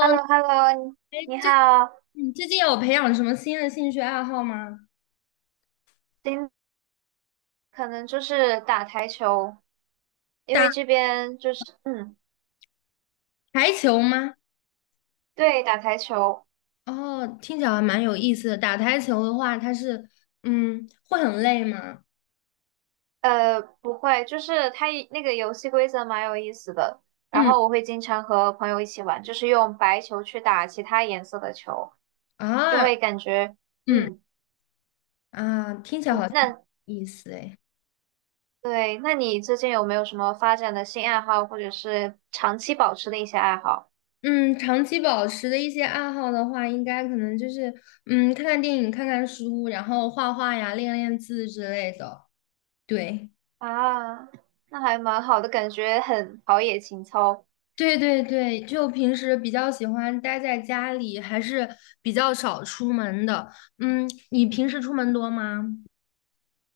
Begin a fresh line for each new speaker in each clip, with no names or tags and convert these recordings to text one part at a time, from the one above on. h e l l o hello
哎，
你
最
好。
你最近有培养什么新的兴趣爱好吗？
今可能就是打台球，因为这
打
边就是
台球吗？
对，打台球。
哦，听起来还蛮有意思的。打台球的话，它是会很累吗？
不会，就是它一那个游戏规则蛮有意思的。然
嗯
后我会经常和朋友一起玩，就是用白球去打其他颜色的球，就
啊，
会感觉
嗯
嗯
啊，听起来好
嗯，
像
那
有意思哎。
对，那你最近有没有什么发展的新爱好，或者是长期保持的一些爱好
嗯，长期保持的一些爱好的话，应该可能就是看看电影、看看书，然后画画呀、练练字之类的。对。
啊？那还蛮好的，感觉很陶冶情操。
对对对，就平时比较喜欢待在家里，还是比较少出门的。你平时出门多吗？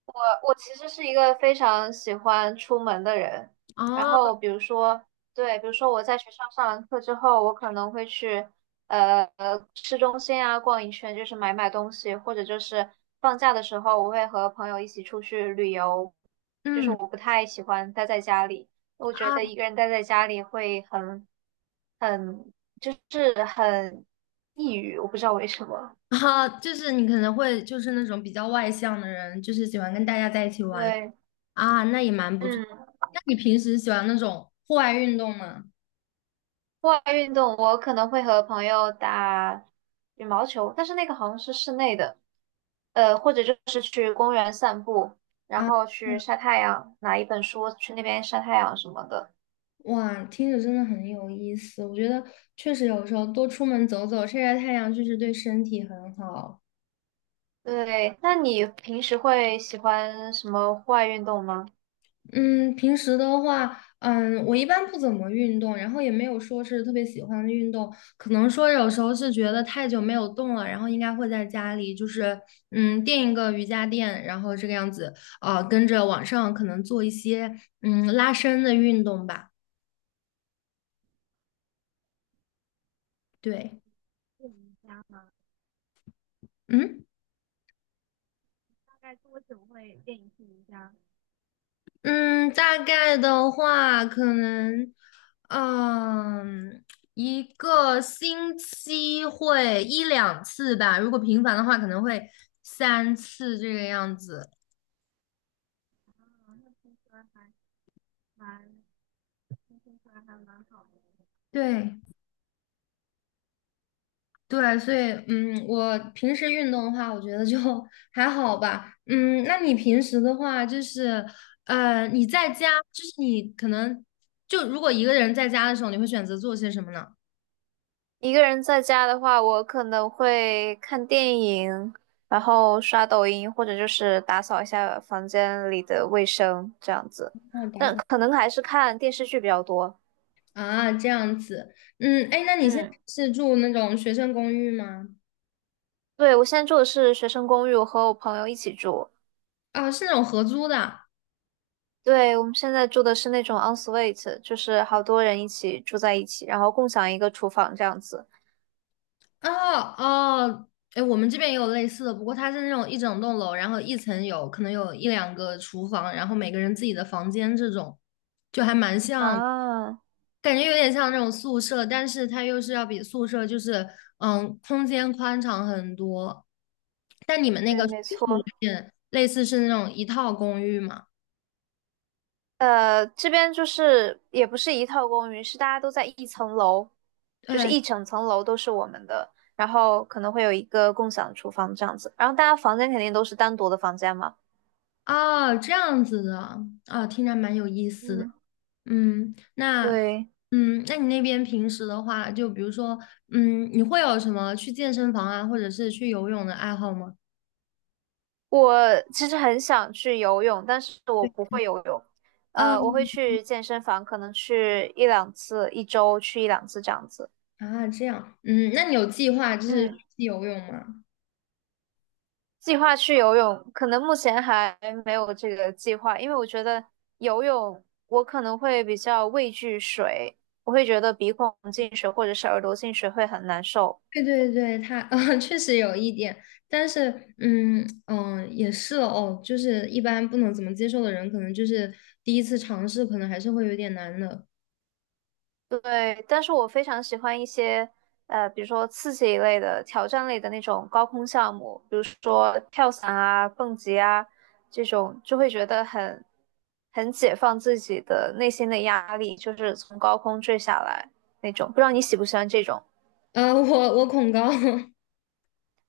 我我其实是一个非常喜欢出门的人，然
哦，
后比如说，对，比如说我在学校上完课之后，我可能会去市中心啊逛一圈，就是买买东西，或者就是放假的时候，我会和朋友一起出去旅游，就是
嗯
我不太喜欢待在家里，我
啊
觉得一个人待在家里会很很就是很抑郁，我不知道为什么，
啊，就是你可能会就是那种比较外向的人，就是喜欢跟大家在一起玩
对，
啊，那也蛮不错。
嗯
那你平时喜欢那种户外运动吗？
户外运动，我可能会和朋友打羽毛球，但是那个好像是室内的，或者就是去公园散步，然
啊，
后去
嗯
晒太阳，拿一本书去那边晒太阳什么的。
哇，听着真的很有意思。我觉得确实有时候多出门走走，晒晒太阳，确实对身体很好。
对，那你平时会喜欢什么户外运动吗？
嗯，平时的话，我一般不怎么运动，然后也没有说是特别喜欢的运动，可能说有时候是觉得太久没有动了，然后应该会在家里就是垫一个瑜伽垫，然后这个样子，跟着网上可能做一些拉伸的运动吧，对，
练一下，
嗯。
大概多久会练一次瑜伽？
嗯，大概的话，可能，嗯，一个星期会一两次吧。如果频繁的话，可能会三次这个样子。
蛮轻松的，还蛮好的。
对对，所以我平时运动的话，我觉得就 还好吧。嗯，那你平时的话，就是你在家，就是你可能就如果一个人在家的时候，你会选择做些什么呢？
一个人在家的话，我可能会看电影，然后刷抖音，或者就是打扫一下房间里的卫生这样子。
哦打
但
扫
可能还是看电视剧比较多。
啊，这样子，哎，那你现在
嗯，
是住那种学生公寓吗？
对，我现在住的是学生公寓，我和我朋友一起住。
啊，是那种合租的。
对，我们现在住的是那种 onsuite 就是好多人一起住在一起，然后共享一个厨房这样子。
哦哦，哎，我们这边也有类似的，不过它是那种一整栋楼，然后一层有可能有一两个厨房，然后每个人自己的房间这种，就还蛮像，
啊，
感觉有点像那种宿舍，但是它又是要比宿舍就是空间宽敞很多。但你们那
对，
个属
没
于是有
错。
点类似是那种一套公寓嘛？
这边就是也不是一套公寓，是大家都在一层楼，就是
对，
一整层楼都是我们的，然后可能会有一个共享厨房这样子，然后大家房间肯定都是单独的房间嘛。
哦，这样子的，啊、听着蛮有意思的。
嗯，
嗯，那，
对，
那你那边平时的话，就比如说，你会有什么去健身房啊，或者是去游泳的爱好吗？
我其实很想去游泳，但是我不会游泳，我会
嗯，
去健身房，可能去一两次，一周去一两次这样子。
啊，这样，那你有计划就是去
嗯。
游泳吗？
计划去游泳，可能目前还没有这个计划，因为我觉得游泳我可能会比较畏惧水，我会觉得鼻孔进水或者是耳朵进水会很难受。
对对对，确实有一点，但是，嗯嗯、也是哦，就是一般不能怎么接受的人，可能就是第一次尝试，可能还是会有点难的。
对，但是我非常喜欢一些比如说刺激一类的、挑战类的那种高空项目，比如说跳伞啊、蹦极啊这种，就会觉得很解放自己的内心的压力，就是从高空坠下来那种。不知道你喜不喜欢这种？
我恐高。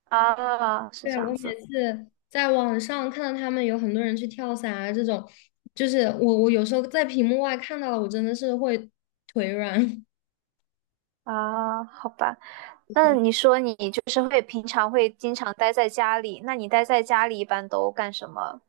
啊，是
对，
这
我
样
每
子
次在网上看到他们有很多人去跳伞啊，这种，就是我有时候在屏幕外看到了，我真的是会腿软。
啊，好吧。那
对，
你说你就是会平常会经常待在家里，那你待在家里一般都干什么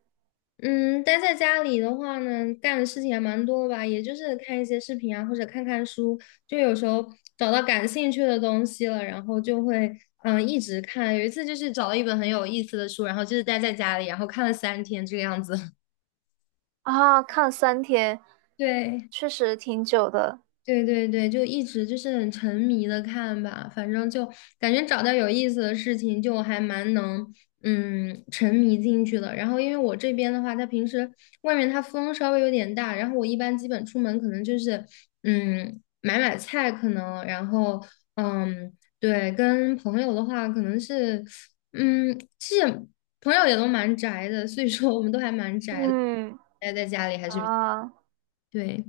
嗯，待在家里的话呢，干的事情还蛮多吧，也就是看一些视频啊，或者看看书，就有时候找到感兴趣的东西了，然后就会一直看。有一次就是找了一本很有意思的书，然后就是待在家里，然后看了3天这个样子。
啊？看3天，
对。
确实挺久的。
对对对，就一直就是很沉迷的看吧，反正就感觉找到有意思的事情，就还蛮能沉迷进去的。然后因为我这边的话，它平时外面它风稍微有点大，然后我一般基本出门可能就是买买菜，可能然后嗯对，跟朋友的话可能是其实朋友也都蛮宅的，所以说我们都还蛮宅的，
嗯
待在家里还是比
啊，
对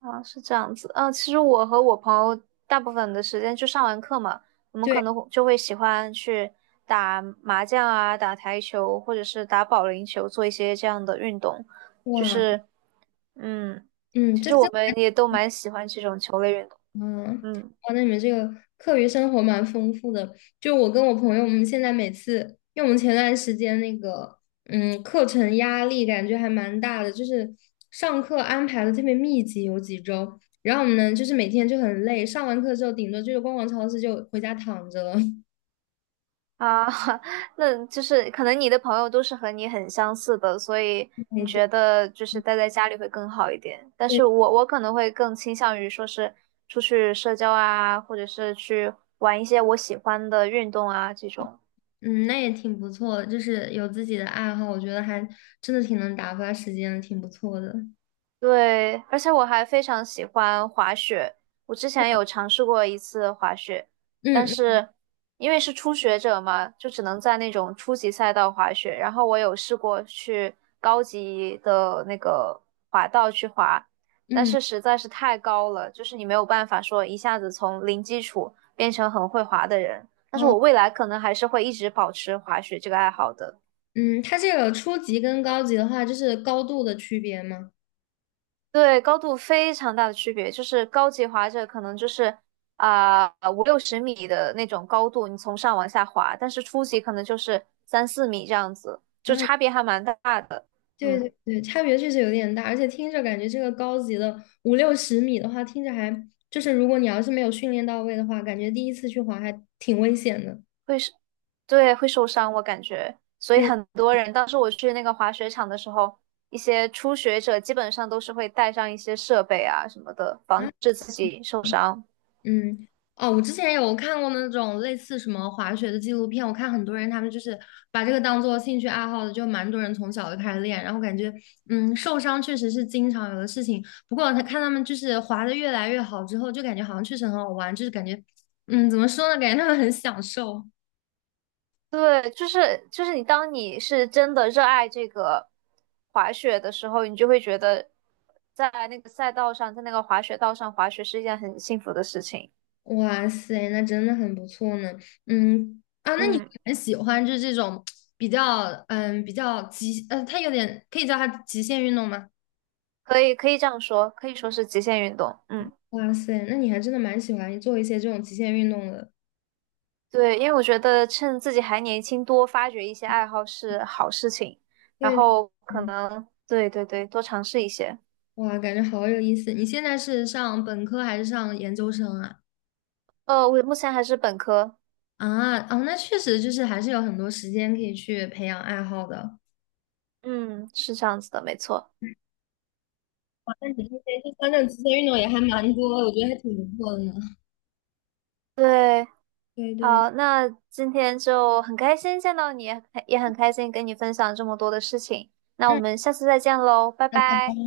啊，是这样子。嗯，其实我和我朋友大部分的时间就上完课嘛，我们可
对
能就会喜欢去打麻将啊、打台球，或者是打保龄球，做一些这样的运动。就
哇
是，嗯，
嗯
其
这
实我
真。
们也都蛮喜欢这种球类运动。
嗯，
嗯。
哇，那你们这个课余生活蛮丰富的。就我跟我朋友，我们现在每次，因为我们前段时间那个，课程压力感觉还蛮大的，就是上课安排的特别密集，有几周，然后我们呢，就是每天就很累，上完课之后，顶多就是逛逛超市，就回家躺着了。
啊，那就是可能你的朋友都是和你很相似的，所以你
哎，对
觉得就是待在家里会更好一点。但
对，
是我可能会更倾向于说是出去社交啊，或者是去玩一些我喜欢的运动啊这种。
嗯，那也挺不错的，就是有自己的爱好，我觉得还真的挺能打发时间的，挺不错的。
对，而且我还非常喜欢滑雪。我之前有尝试过一次滑雪，但
嗯
是因为是初学者嘛，就只能在那种初级赛道滑雪。然后我有试过去高级的那个滑道去滑，但
嗯嗯，
是实在是太高了，就是你没有办法说一下子从零基础变成很会滑的人。但是
哦，
我未来可能还是会一直保持滑雪这个爱好的。
嗯，它这个初级跟高级的话，就是高度的区别吗？
对，高度非常大的区别，就是高级滑者可能就是啊56十米的那种高度，你从上往下滑，但是初级可能就是3~4米这样子，
啊，
就差别还蛮大的。
对对
嗯，
对，差别确实有点大，而且听着感觉这个高级的五六十米的话，听着还就是如果你要是没有训练到位的话，感觉第一次去滑还挺危险的。
会是，对，会受伤，我感觉。所以
对
很多人，当时我去那个滑雪场的时候，一些初学者基本上都是会带上一些设备啊什么的，
啊，
防止自己受伤。
嗯，哦，我之前有看过那种类似什么滑雪的纪录片，我看很多人他们就是把这个当做兴趣爱好的，就蛮多人从小就开始练，然后感觉，受伤确实是经常有的事情。不过他看他们就是滑的越来越好之后，就感觉好像确实很好玩，就是感觉，怎么说呢，感觉他们很享受。
对，就是你，当你是真的热爱这个滑雪的时候，你就会觉得在那个赛道上，在那个滑雪道上滑雪是一件很幸福的事情，
哇塞，那真的很不错呢。啊，那你
嗯
很喜欢就是这种比较，嗯，比较极，呃，他有点可以叫他极限运动吗？
可以可以这样说，可以说是极限运动。嗯，
哇塞，那你还真的蛮喜欢做一些这种极限运动的。
对，因为我觉得趁自己还年轻，多发掘一些爱好是好事情，然
对，
后可
嗯
能对对对，多尝试一些。
哇，感觉好有意思。你现在是上本科还是上研究生啊？
我目前还是本科，
啊，哦，那确实就是还是有很多时间可以去培养爱好的。
嗯，是这样子的，没错。
哇，那你这些就像这种极限运动也还蛮多我觉得还挺不错的呢。
对。
对对，
好，那今天就很开心见到你，也很开心跟你分享这么多的事情。那我
嗯，
们下次再见喽，拜
那拜拜。
拜。